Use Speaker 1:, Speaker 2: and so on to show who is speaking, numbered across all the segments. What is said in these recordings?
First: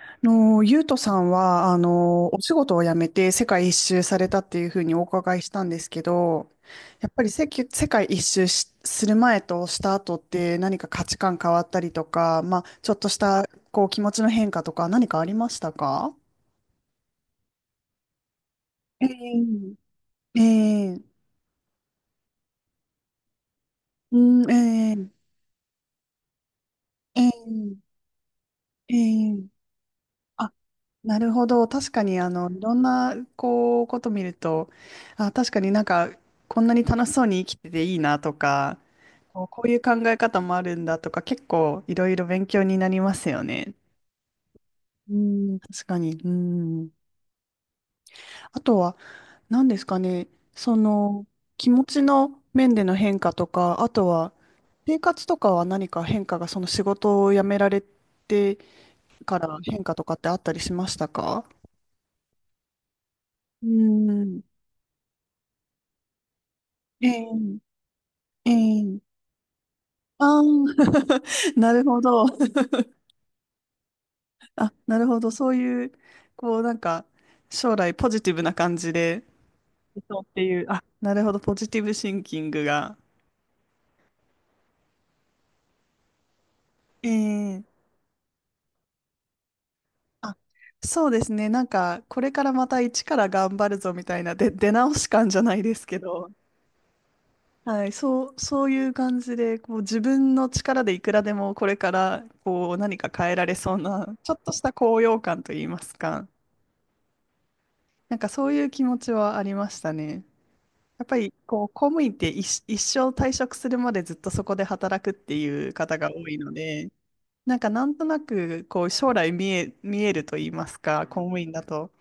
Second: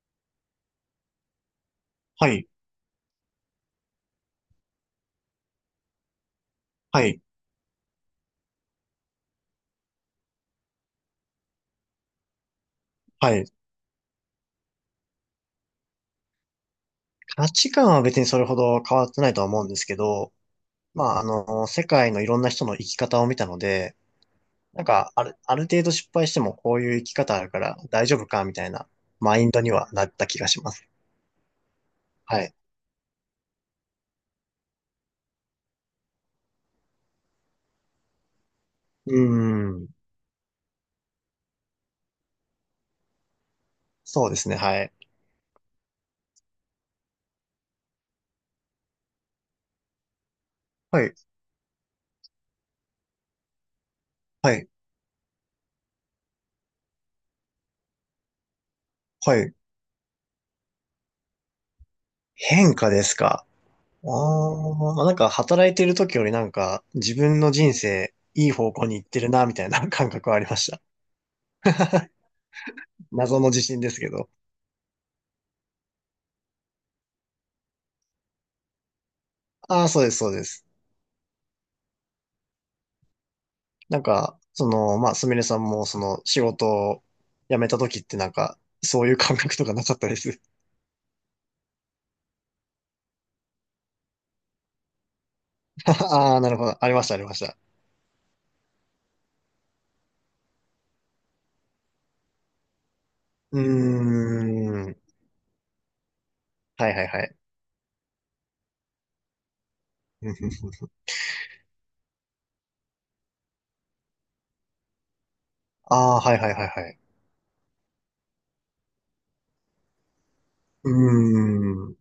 Speaker 1: ゆうとさんは、
Speaker 2: は
Speaker 1: お
Speaker 2: い、
Speaker 1: 仕事を辞めて世界一周されたっていうふうにお伺いしたんですけど、
Speaker 2: は
Speaker 1: やっ
Speaker 2: い、
Speaker 1: ぱり世界一周する前とした後って何か価値観変わったりとか、まあ、ちょっとし
Speaker 2: はい。
Speaker 1: た、気持ちの変化とか何かありましたか？
Speaker 2: 価値観は別にそれほど変わ
Speaker 1: え
Speaker 2: ってないとは思うんですけど、
Speaker 1: ええ
Speaker 2: まあ、
Speaker 1: え。
Speaker 2: 世界のいろんな人の生き方を見たので、
Speaker 1: う
Speaker 2: なん
Speaker 1: ん、ええ
Speaker 2: か、ある程度失敗してもこういう生き
Speaker 1: え
Speaker 2: 方あるから
Speaker 1: え
Speaker 2: 大丈夫か、みたいな
Speaker 1: え
Speaker 2: マ
Speaker 1: え。
Speaker 2: インドにはなった気が
Speaker 1: あ、
Speaker 2: します。
Speaker 1: なるほど。確かに、
Speaker 2: はい。
Speaker 1: いろんな、こと見ると、あ、確かになんか、こんなに楽しそうに生きてていいなとか、
Speaker 2: う
Speaker 1: こうい
Speaker 2: ー
Speaker 1: う
Speaker 2: ん。
Speaker 1: 考え方もあるんだとか、結構いろいろ勉強になりますよね。
Speaker 2: そうですね、はい。
Speaker 1: うん、確かに。うん。あとは、何ですかね。そ
Speaker 2: はい、
Speaker 1: の、気持ちの面での変化とか、あとは、
Speaker 2: はい、
Speaker 1: 生活とかは何か変化が、その仕事を辞められて
Speaker 2: は
Speaker 1: か
Speaker 2: い。
Speaker 1: ら変化とかってあったりしましたか？
Speaker 2: 変化ですか。
Speaker 1: う
Speaker 2: あ
Speaker 1: ん、
Speaker 2: なんか働いてる時よりなんか
Speaker 1: え
Speaker 2: 自分の
Speaker 1: え、
Speaker 2: 人生い
Speaker 1: え
Speaker 2: い方向に
Speaker 1: え、
Speaker 2: 行ってるな、みたいな感覚は
Speaker 1: あ
Speaker 2: あ
Speaker 1: あ、
Speaker 2: りました。
Speaker 1: なるほど。
Speaker 2: 謎の自信ですけど。
Speaker 1: あ、なるほど。そういう、こう、なんか、将来ポジティブな感じで、
Speaker 2: ああ、そうです、
Speaker 1: そうっ
Speaker 2: そう
Speaker 1: て
Speaker 2: で
Speaker 1: いう、
Speaker 2: す。
Speaker 1: あ、なるほど、ポジティブシンキングが。
Speaker 2: なんか、まあ、すみれさんも、仕事を
Speaker 1: え
Speaker 2: 辞
Speaker 1: え。
Speaker 2: めた時ってなんか、そういう感覚とかなかったで
Speaker 1: あ、
Speaker 2: す。
Speaker 1: そうですね、これからまた一から頑張るぞみたいな、で、出直し感じゃないで すけど、
Speaker 2: ああ、なるほど。ありました、ありました。
Speaker 1: はい、そう、そういう感じで、自分の力でいくらでもこれから、何か変えられ
Speaker 2: う
Speaker 1: そうな、ちょっとした
Speaker 2: ーん。
Speaker 1: 高揚感といいますか、
Speaker 2: はいはいはい。
Speaker 1: なんかそういう気持ちはありましたね。やっぱり、公務員って一生退職するまでずっとそこで働くっていう方が
Speaker 2: ああ、
Speaker 1: 多
Speaker 2: は
Speaker 1: い
Speaker 2: いは
Speaker 1: の
Speaker 2: いはいは
Speaker 1: で、
Speaker 2: い。
Speaker 1: なんかなんとなく将来見えると言います
Speaker 2: う
Speaker 1: か、公務員だ
Speaker 2: ー
Speaker 1: と。
Speaker 2: ん。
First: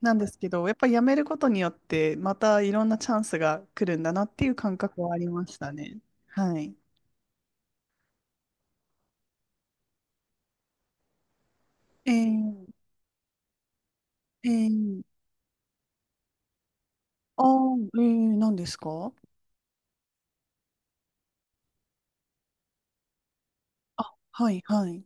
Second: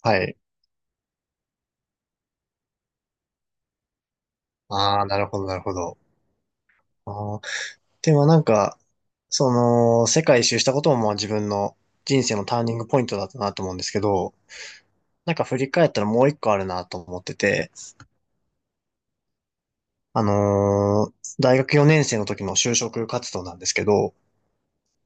Speaker 1: なん
Speaker 2: は
Speaker 1: で
Speaker 2: い。
Speaker 1: すけど、やっぱり辞めることによってまたいろんなチャンスが来るんだなっていう感覚
Speaker 2: ああ、
Speaker 1: は
Speaker 2: な
Speaker 1: あ
Speaker 2: る
Speaker 1: り
Speaker 2: ほど、
Speaker 1: ま
Speaker 2: な
Speaker 1: し
Speaker 2: る
Speaker 1: た
Speaker 2: ほど。
Speaker 1: ね。はい。
Speaker 2: ああ、でもなんか、世界一周したこともまあ自分の
Speaker 1: え
Speaker 2: 人生のター
Speaker 1: ー、
Speaker 2: ニングポイントだったなと思うんですけど、
Speaker 1: えー、
Speaker 2: なんか振り返ったらもう一個あるなと思って
Speaker 1: あ
Speaker 2: て、
Speaker 1: ー、えー、何ですか？
Speaker 2: あのー大学4年生の時の就職活動なんですけ
Speaker 1: あ、
Speaker 2: ど、
Speaker 1: はい、はい。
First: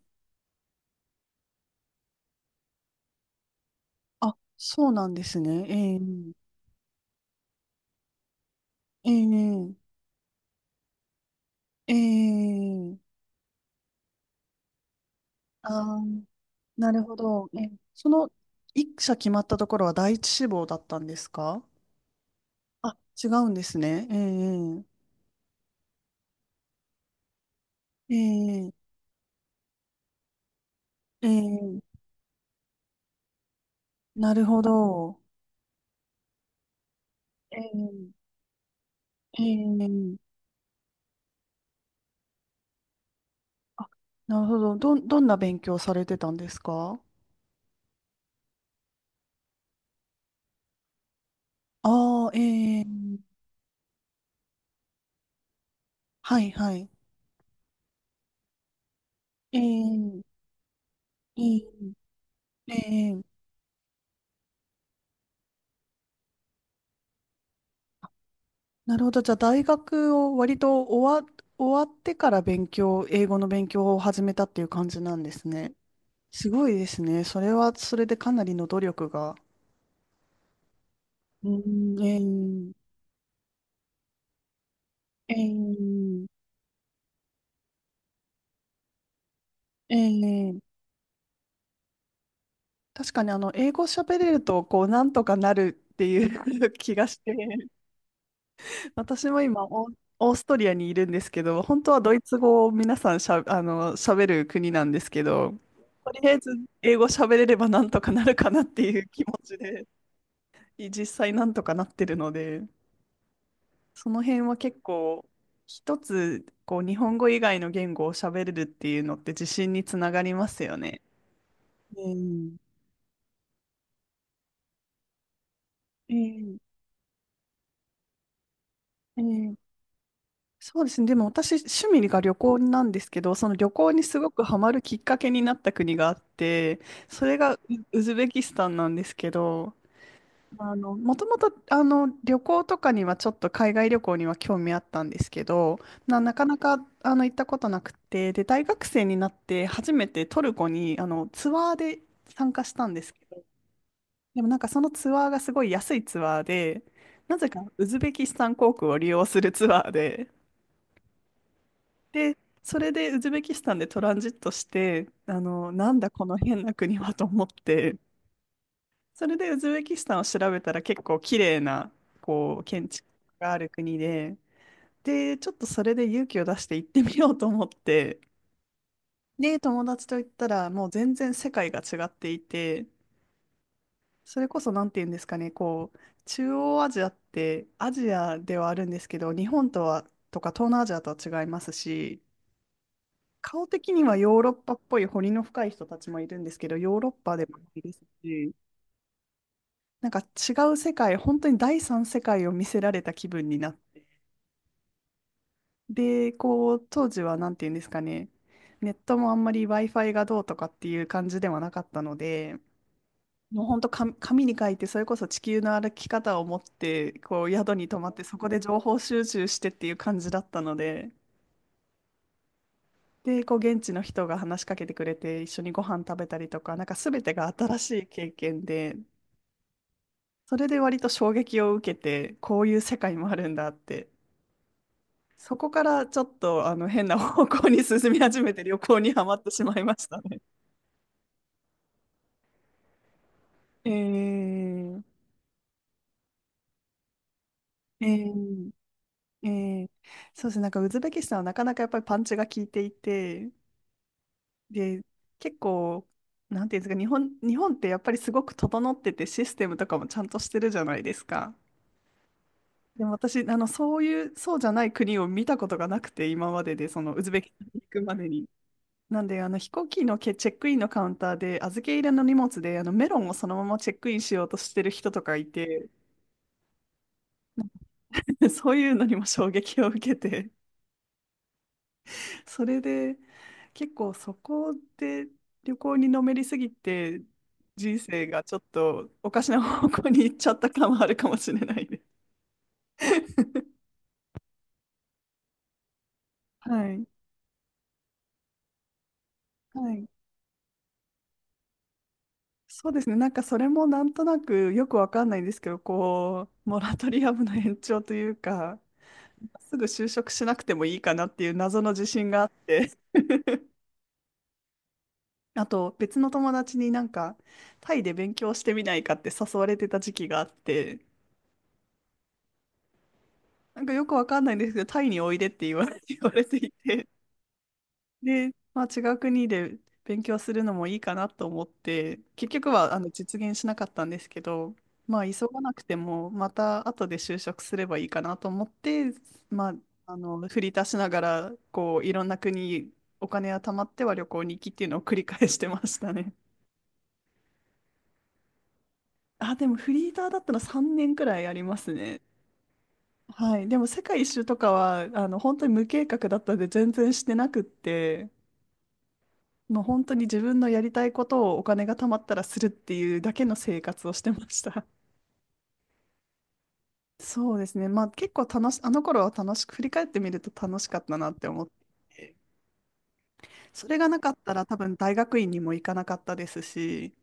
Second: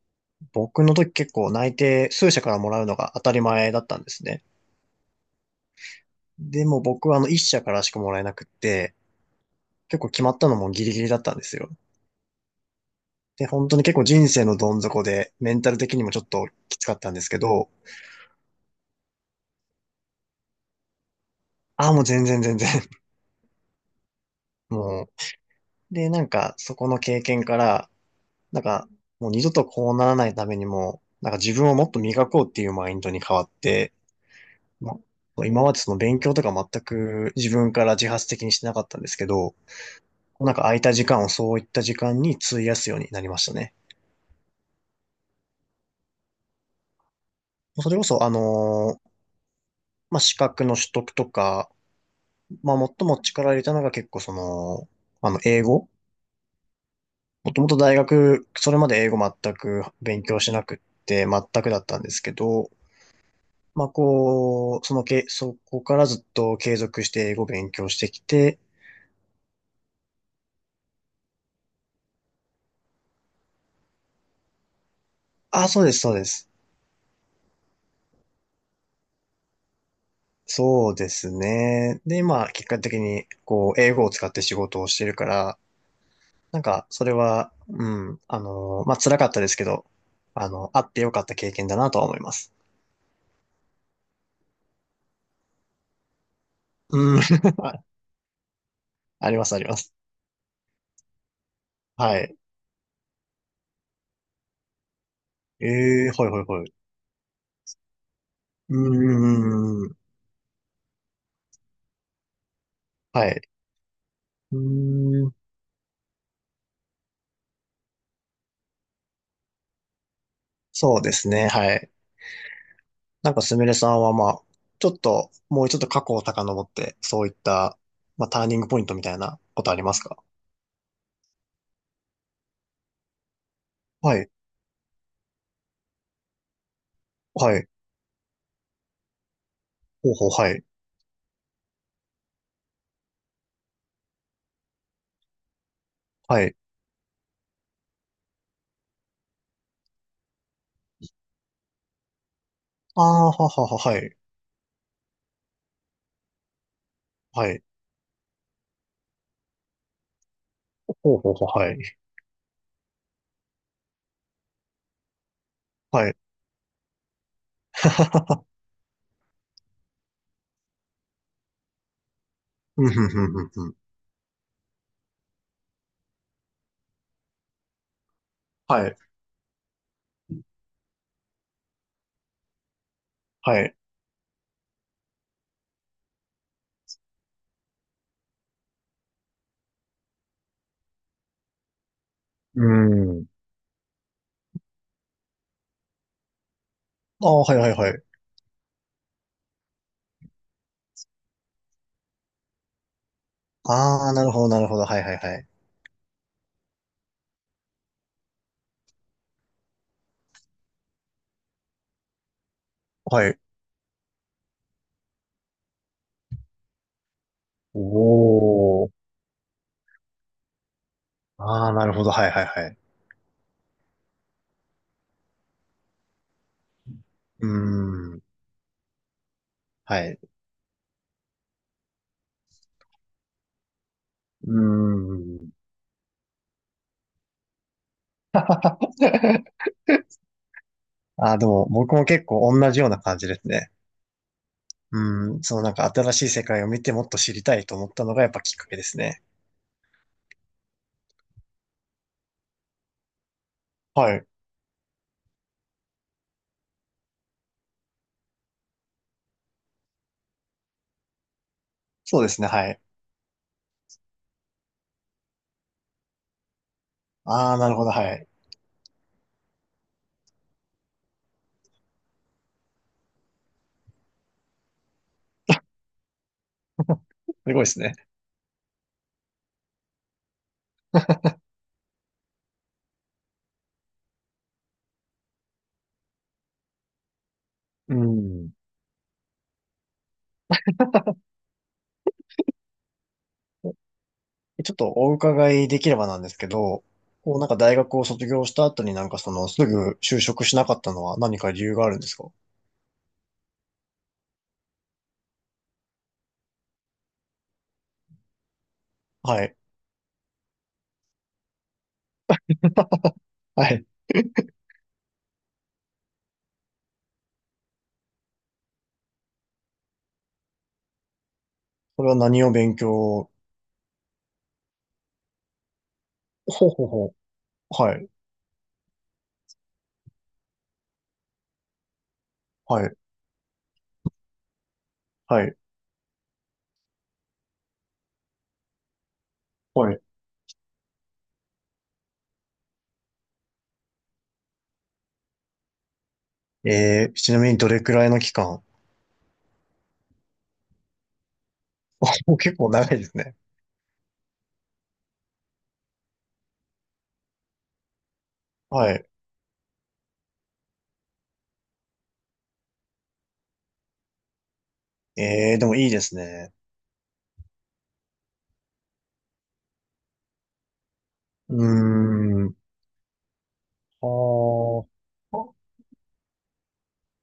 Speaker 2: 僕の時結構内定数社からもらうのが当たり前だったんです
Speaker 1: あ、
Speaker 2: ね。
Speaker 1: そうなんですね。えー、
Speaker 2: でも僕はあの1社からしかもらえなくって、
Speaker 1: えー、
Speaker 2: 結構決まったのもギリギリだったんですよ。
Speaker 1: えー、
Speaker 2: で、本当に結構人生のどん底で、メンタル的
Speaker 1: あ
Speaker 2: にもちょ
Speaker 1: ー、
Speaker 2: っときつ
Speaker 1: な
Speaker 2: かっ
Speaker 1: る
Speaker 2: た
Speaker 1: ほ
Speaker 2: んですけ
Speaker 1: ど。
Speaker 2: ど、
Speaker 1: え、その、一社決まったところは第一志望だったんですか？
Speaker 2: ああ、もう全然全然、
Speaker 1: あ、違うんですね。え え
Speaker 2: もう。で、なんかそこの経験から、なん
Speaker 1: ええ
Speaker 2: かもう二度とこうならないためにも、なんか自分をもっ
Speaker 1: ええ。
Speaker 2: と磨こうっていうマインドに変わって、
Speaker 1: なるほ
Speaker 2: ま
Speaker 1: ど。
Speaker 2: あ、今までその勉強とか全く自
Speaker 1: え
Speaker 2: 分から自
Speaker 1: え
Speaker 2: 発的にしてなかったんですけど、
Speaker 1: ええ。
Speaker 2: なんか空いた時間をそういった時間に費やすようになりましたね。
Speaker 1: あ、なるほど。どんな勉強されてたんですか？
Speaker 2: それこそ、まあ、資格の取得とか、
Speaker 1: ああ、
Speaker 2: ま
Speaker 1: え
Speaker 2: あ、最
Speaker 1: え。
Speaker 2: も力を入れたのが結構その、あの、英語。
Speaker 1: はいはい。
Speaker 2: もともと大学、それまで英語全く勉
Speaker 1: ええ
Speaker 2: 強しなくって、
Speaker 1: え
Speaker 2: 全くだったんですけど、
Speaker 1: えええ。
Speaker 2: まあ、こう、そのけ、そこからずっと継続して英語勉強してきて、
Speaker 1: なるほど。じゃあ、大学を割と終わってから英語の勉強を始めたっていう感じなんです
Speaker 2: あ、
Speaker 1: ね。
Speaker 2: そうです、そうで
Speaker 1: す
Speaker 2: す。
Speaker 1: ごいですね。それでかなりの努力が。
Speaker 2: そうです
Speaker 1: う
Speaker 2: ね。
Speaker 1: ん、
Speaker 2: で、
Speaker 1: え
Speaker 2: 今、結果的に、こう、英語を使って仕事をしてるから、
Speaker 1: ええ
Speaker 2: なんか、それは、うん、まあ、辛かったですけど、
Speaker 1: え
Speaker 2: あの、
Speaker 1: ええ。
Speaker 2: あってよかった経験だなとは思います。
Speaker 1: 確かに英語喋れるとこうなんとかなるっていう 気がし
Speaker 2: うん、
Speaker 1: て、
Speaker 2: あ
Speaker 1: 私
Speaker 2: あり
Speaker 1: も
Speaker 2: ます、あ
Speaker 1: 今
Speaker 2: ります。
Speaker 1: オーストリアにいるんですけど、本当はド
Speaker 2: は
Speaker 1: イツ
Speaker 2: い。
Speaker 1: 語を皆さんしゃ、あの喋る国なんですけど、
Speaker 2: ええ
Speaker 1: と
Speaker 2: は
Speaker 1: り
Speaker 2: い、
Speaker 1: あえ
Speaker 2: はい、
Speaker 1: ず
Speaker 2: はい。
Speaker 1: 英語喋れればなんとかなるかなっていう気
Speaker 2: う
Speaker 1: 持ち
Speaker 2: ー
Speaker 1: で、
Speaker 2: ん、
Speaker 1: 実際なんとかなってるので、
Speaker 2: はい。
Speaker 1: その辺
Speaker 2: う
Speaker 1: は結構
Speaker 2: ーん、
Speaker 1: 一つ日本語以外の言語を喋れるっていうのって自信につながりますよ
Speaker 2: そ
Speaker 1: ね。
Speaker 2: うですね、はい。
Speaker 1: うん、
Speaker 2: なんか、すみれさんは、まあ、ちょっと、もうちょっと過去を
Speaker 1: え
Speaker 2: 遡っ
Speaker 1: え
Speaker 2: て、そういった、まあ、ターニングポイントみたいな
Speaker 1: え
Speaker 2: こ
Speaker 1: え。
Speaker 2: とありますか？
Speaker 1: そうですね。でも私、趣味が旅行なんですけど、その旅行に
Speaker 2: は
Speaker 1: す
Speaker 2: い、
Speaker 1: ごくハマるきっかけになった国があって、それが
Speaker 2: はい。
Speaker 1: ウズベキスタンなんですけど、
Speaker 2: ほうほう、はい、
Speaker 1: もともと、旅行とかにはちょっと海外旅行には興味あったんですけど、な、な
Speaker 2: は
Speaker 1: か
Speaker 2: い。
Speaker 1: なか、行ったことなくて、で、大学生になって初めてトルコに、ツアーで参加したんで
Speaker 2: あ
Speaker 1: すけ
Speaker 2: あ、
Speaker 1: ど、
Speaker 2: ははは、はい。
Speaker 1: でもなんかそのツアーがすごい安いツアーで、な
Speaker 2: は
Speaker 1: ぜか
Speaker 2: い。
Speaker 1: ウズベキスタン航空を利用するツアーで、
Speaker 2: ほうほうほう、はい。
Speaker 1: で、それでウズベキスタンでトランジットして、なん
Speaker 2: は
Speaker 1: だ
Speaker 2: い。
Speaker 1: この変な国はと思って、それでウズベキスタンを調べたら結構綺麗な、
Speaker 2: う
Speaker 1: 建
Speaker 2: ん、ふ
Speaker 1: 築
Speaker 2: んふんふん
Speaker 1: があ
Speaker 2: ふ
Speaker 1: る
Speaker 2: ん。
Speaker 1: 国で、で、ちょっとそれで勇気を出して行ってみようと思って、
Speaker 2: はい。
Speaker 1: で、友達と行ったらもう全然世界が違っていて、
Speaker 2: はい。
Speaker 1: それこそなんて言うんですかね、中央アジアってアジアではあるんですけど、日本とは、とか東南アジアとは違いますし、
Speaker 2: うん。
Speaker 1: 顔的にはヨーロッパっぽい彫りの深い人たちもいるんですけど、ヨーロッ
Speaker 2: あ
Speaker 1: パ
Speaker 2: あ、
Speaker 1: で
Speaker 2: は
Speaker 1: も
Speaker 2: い
Speaker 1: な
Speaker 2: はい
Speaker 1: い
Speaker 2: は
Speaker 1: で
Speaker 2: い。
Speaker 1: すし、なんか違う世界、本当に第三世界を見せられた気分になっ
Speaker 2: ああ、なるほど、なるほど。はいはいはい。
Speaker 1: て、当時はなんていうんですかね、ネットもあんまり Wi-Fi がどうとかっていう感じではなかったので、
Speaker 2: はい。
Speaker 1: もう本当紙に書いて、それこそ地球の歩き方を持って、こう宿に泊まって、そこで情
Speaker 2: おー。
Speaker 1: 報収集してっていう感じだったので、
Speaker 2: ああ、なるほど。はいはいはい。
Speaker 1: で、こう現地の人が話しかけてくれて一緒にご飯食べたりとか、なんか全てが
Speaker 2: う
Speaker 1: 新しい
Speaker 2: ーん。
Speaker 1: 経験で、
Speaker 2: はい。
Speaker 1: それで割と衝撃を受けて、こういう世界もあるんだって、
Speaker 2: うーん。
Speaker 1: そこからちょっとあの変な方向に進み始めて旅行にはまってしまいましたね。
Speaker 2: ああ、でも僕も結構同じような感じですね。
Speaker 1: えー、
Speaker 2: うん。そのなんか新しい世界を見てもっと知りたいと思った
Speaker 1: え
Speaker 2: のがやっぱきっか
Speaker 1: ー、
Speaker 2: けですね。
Speaker 1: えー。そうですね、なんかウズベキスタンはなかなかやっぱりパンチが効いていて、
Speaker 2: はい。
Speaker 1: で、結構、なんていうんですか、日本ってやっぱりすごく整っててシステムとかもちゃんとしてるじゃないですか。
Speaker 2: そうですね。はい。
Speaker 1: でも私、そういう、そうじゃない国を見たことがなくて、今までで、その、ウズベキ
Speaker 2: あ
Speaker 1: ス
Speaker 2: あ、
Speaker 1: タン
Speaker 2: な
Speaker 1: に
Speaker 2: るほ
Speaker 1: 行
Speaker 2: ど。
Speaker 1: く
Speaker 2: は
Speaker 1: まで
Speaker 2: い。
Speaker 1: に。なんで、飛行機のチェックインのカウンターで、預け入れの荷物で、メロンをそのままチェックインしようとしてる人とかいて、
Speaker 2: すごいですね。
Speaker 1: そういうのにも衝撃を受けて、それで、結構そこで旅行にのめりすぎて、
Speaker 2: う
Speaker 1: 人生が
Speaker 2: ん。
Speaker 1: ちょっとおかしな方向に行っちゃった感はあるかもしれないです。
Speaker 2: ちょっとお伺いできればなんですけど、
Speaker 1: はい。
Speaker 2: こうなんか大学を卒業した後になんかそのす
Speaker 1: は
Speaker 2: ぐ
Speaker 1: い。
Speaker 2: 就職しなかったのは何か理由があるんですか？
Speaker 1: そうですね。なんかそれもなんとなくよくわかんないんですけど、モラトリアムの延長というか、
Speaker 2: はい。
Speaker 1: すぐ就職しなくてもいいかなっていう謎の自信があって、
Speaker 2: はい。
Speaker 1: あと別の友達になんかタイで勉強してみないかって誘われてた時期があって、
Speaker 2: それは何を勉強？
Speaker 1: なんかよくわかんないんですけど、タイにおいでって言われ、言われて
Speaker 2: ほう
Speaker 1: い
Speaker 2: ほうほ
Speaker 1: て、
Speaker 2: う。はい。
Speaker 1: で、まあ、違う国で勉強するのもいいかなと思って、結局
Speaker 2: は
Speaker 1: は
Speaker 2: い。
Speaker 1: 実現しなかったんですけど、まあ、
Speaker 2: は
Speaker 1: 急
Speaker 2: い。
Speaker 1: がなくても、また後で就職すればいいかなと思って、まあ、
Speaker 2: はい。
Speaker 1: 振り足しながらいろんな国、お金が貯まっては旅行に行きっていうのを繰り返してましたね。
Speaker 2: えー、ちなみにどれくらいの期間？
Speaker 1: あ、でもフリーターだったら3年くらいありますね。
Speaker 2: もう結構長いですね。
Speaker 1: はい、でも世界一周とかは本当に無計画だったんで全然してなくって、
Speaker 2: はい。
Speaker 1: もう本当に自分のやりたいことをお金が貯まったらするっていうだけの生活をしてました。
Speaker 2: えー、でもいいですね。
Speaker 1: そうですね。まあ結構あの頃は楽しく、振り返ってみると楽しかったなって
Speaker 2: うー
Speaker 1: 思って、
Speaker 2: ん。
Speaker 1: それ
Speaker 2: あ
Speaker 1: がなかったら多
Speaker 2: ー
Speaker 1: 分大学院にも行かなかったですし、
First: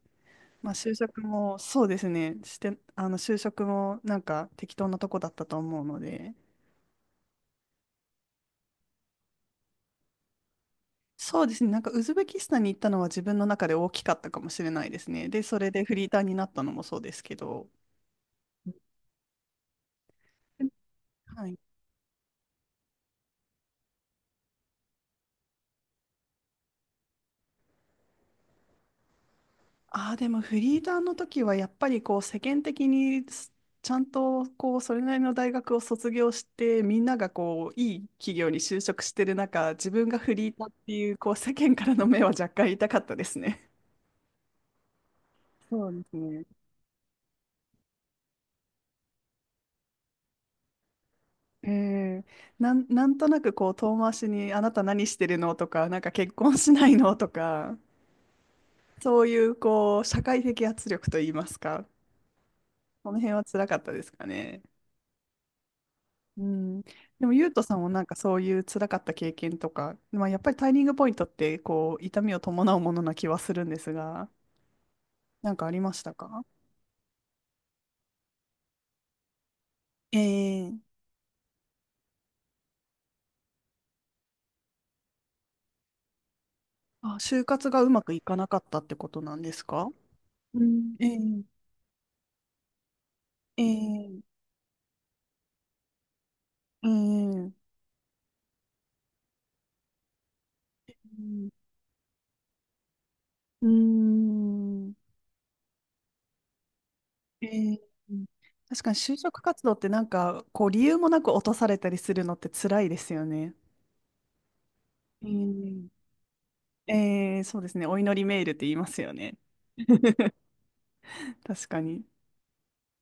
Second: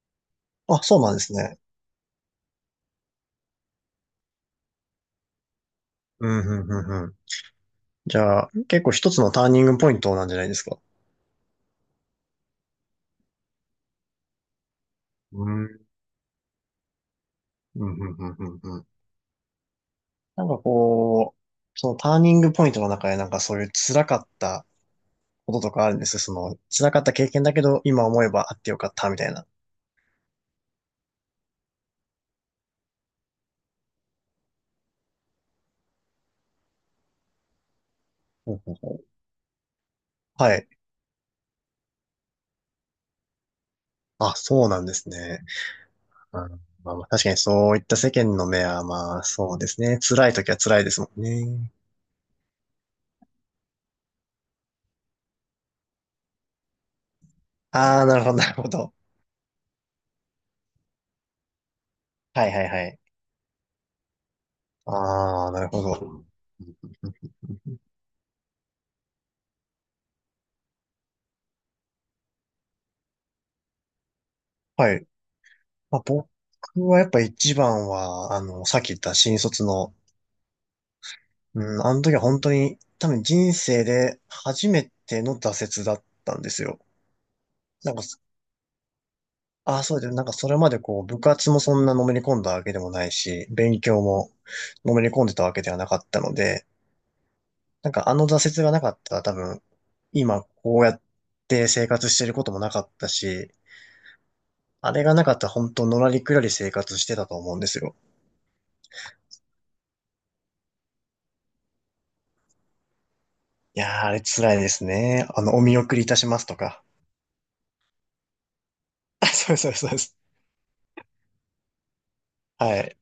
Speaker 1: まあ
Speaker 2: あ
Speaker 1: 就
Speaker 2: そうなんで
Speaker 1: 職
Speaker 2: す
Speaker 1: も
Speaker 2: ね。
Speaker 1: そうですね、あの就職もなんか適当なとこだったと思うの
Speaker 2: う
Speaker 1: で、
Speaker 2: ん、うん、うん、うん。じゃあ、結構一つのターニングポイントなんじゃないですか？
Speaker 1: そうですね、なんかウズベキスタンに行ったのは自分の中で大きかったかもしれないですね。で、
Speaker 2: う
Speaker 1: そ
Speaker 2: ん、う
Speaker 1: れ
Speaker 2: ん、
Speaker 1: でフリーターになったのもそうですけど、
Speaker 2: うん、うん、うん。うんなんかこ
Speaker 1: はい。
Speaker 2: う、そのターニングポイントの中でなんかそういう辛かったこととかあるんですよその辛かった経験だけど今思えばあってよかったみたいな。
Speaker 1: ああ、でもフリーターの時はやっぱり世間的にちゃんとそれなりの大学を卒業してみんながいい企業
Speaker 2: ほ
Speaker 1: に
Speaker 2: うほう
Speaker 1: 就
Speaker 2: ほ
Speaker 1: 職
Speaker 2: う
Speaker 1: してる中自分がフリ
Speaker 2: は
Speaker 1: ーター
Speaker 2: い。
Speaker 1: っていう世間からの目は若干痛かったですね。
Speaker 2: あ、そうなんですね。
Speaker 1: そうです
Speaker 2: う
Speaker 1: ね。
Speaker 2: ん、まあ、まあ確かにそういった世間の目はまあそうですね。辛い時は辛いですもん
Speaker 1: え
Speaker 2: ね。
Speaker 1: え。なんとなく遠回しにあなた何してるのとかなんか結婚しないのとか
Speaker 2: ああ、なるほど、なるほど。
Speaker 1: そういう社会的圧力といいますか
Speaker 2: はいはいはい。
Speaker 1: その辺は辛かったですかね。
Speaker 2: ああ、なるほど。
Speaker 1: うん、でも、ゆうとさんもなんかそういう辛かった経験とか、まあ、やっぱりタイミングポイントって痛みを伴うものな気はするんですが、
Speaker 2: はい。
Speaker 1: なんかありま
Speaker 2: まあ、
Speaker 1: した
Speaker 2: 僕
Speaker 1: か？
Speaker 2: はやっぱ一番は、あの、さっき言った新卒の。
Speaker 1: ええ。
Speaker 2: うん、あの時は本当に多分人生で初めての挫折だったんですよ。
Speaker 1: あ、就活がう
Speaker 2: なん
Speaker 1: ま
Speaker 2: か
Speaker 1: く
Speaker 2: そ、
Speaker 1: いかなかったってことなんです
Speaker 2: ああ、
Speaker 1: か？
Speaker 2: そうで、なんかそれ
Speaker 1: う
Speaker 2: まで
Speaker 1: ん、
Speaker 2: こう
Speaker 1: ええ
Speaker 2: 部活もそんなのめり込んだわけでもないし、
Speaker 1: え
Speaker 2: 勉強
Speaker 1: え
Speaker 2: も
Speaker 1: ええ。
Speaker 2: のめり込んでたわけではなかったので、
Speaker 1: うん、う
Speaker 2: なんかあの挫折がなかったら多分今こうやって生活してることもなかったし、
Speaker 1: ーん。
Speaker 2: あれがなかったら本当のらりくらり生活してたと
Speaker 1: え
Speaker 2: 思うんです
Speaker 1: え。
Speaker 2: よ。
Speaker 1: 確かに就職活動ってなんか理由もなく落とされたりするのって辛いですよね。
Speaker 2: いやー、あれ辛いですね。あの、お見
Speaker 1: え
Speaker 2: 送りいたしますとか。
Speaker 1: えええ。そうですね。お祈りメールって言いますよ ね。
Speaker 2: そうそうですそうです。
Speaker 1: 確かに。
Speaker 2: はい。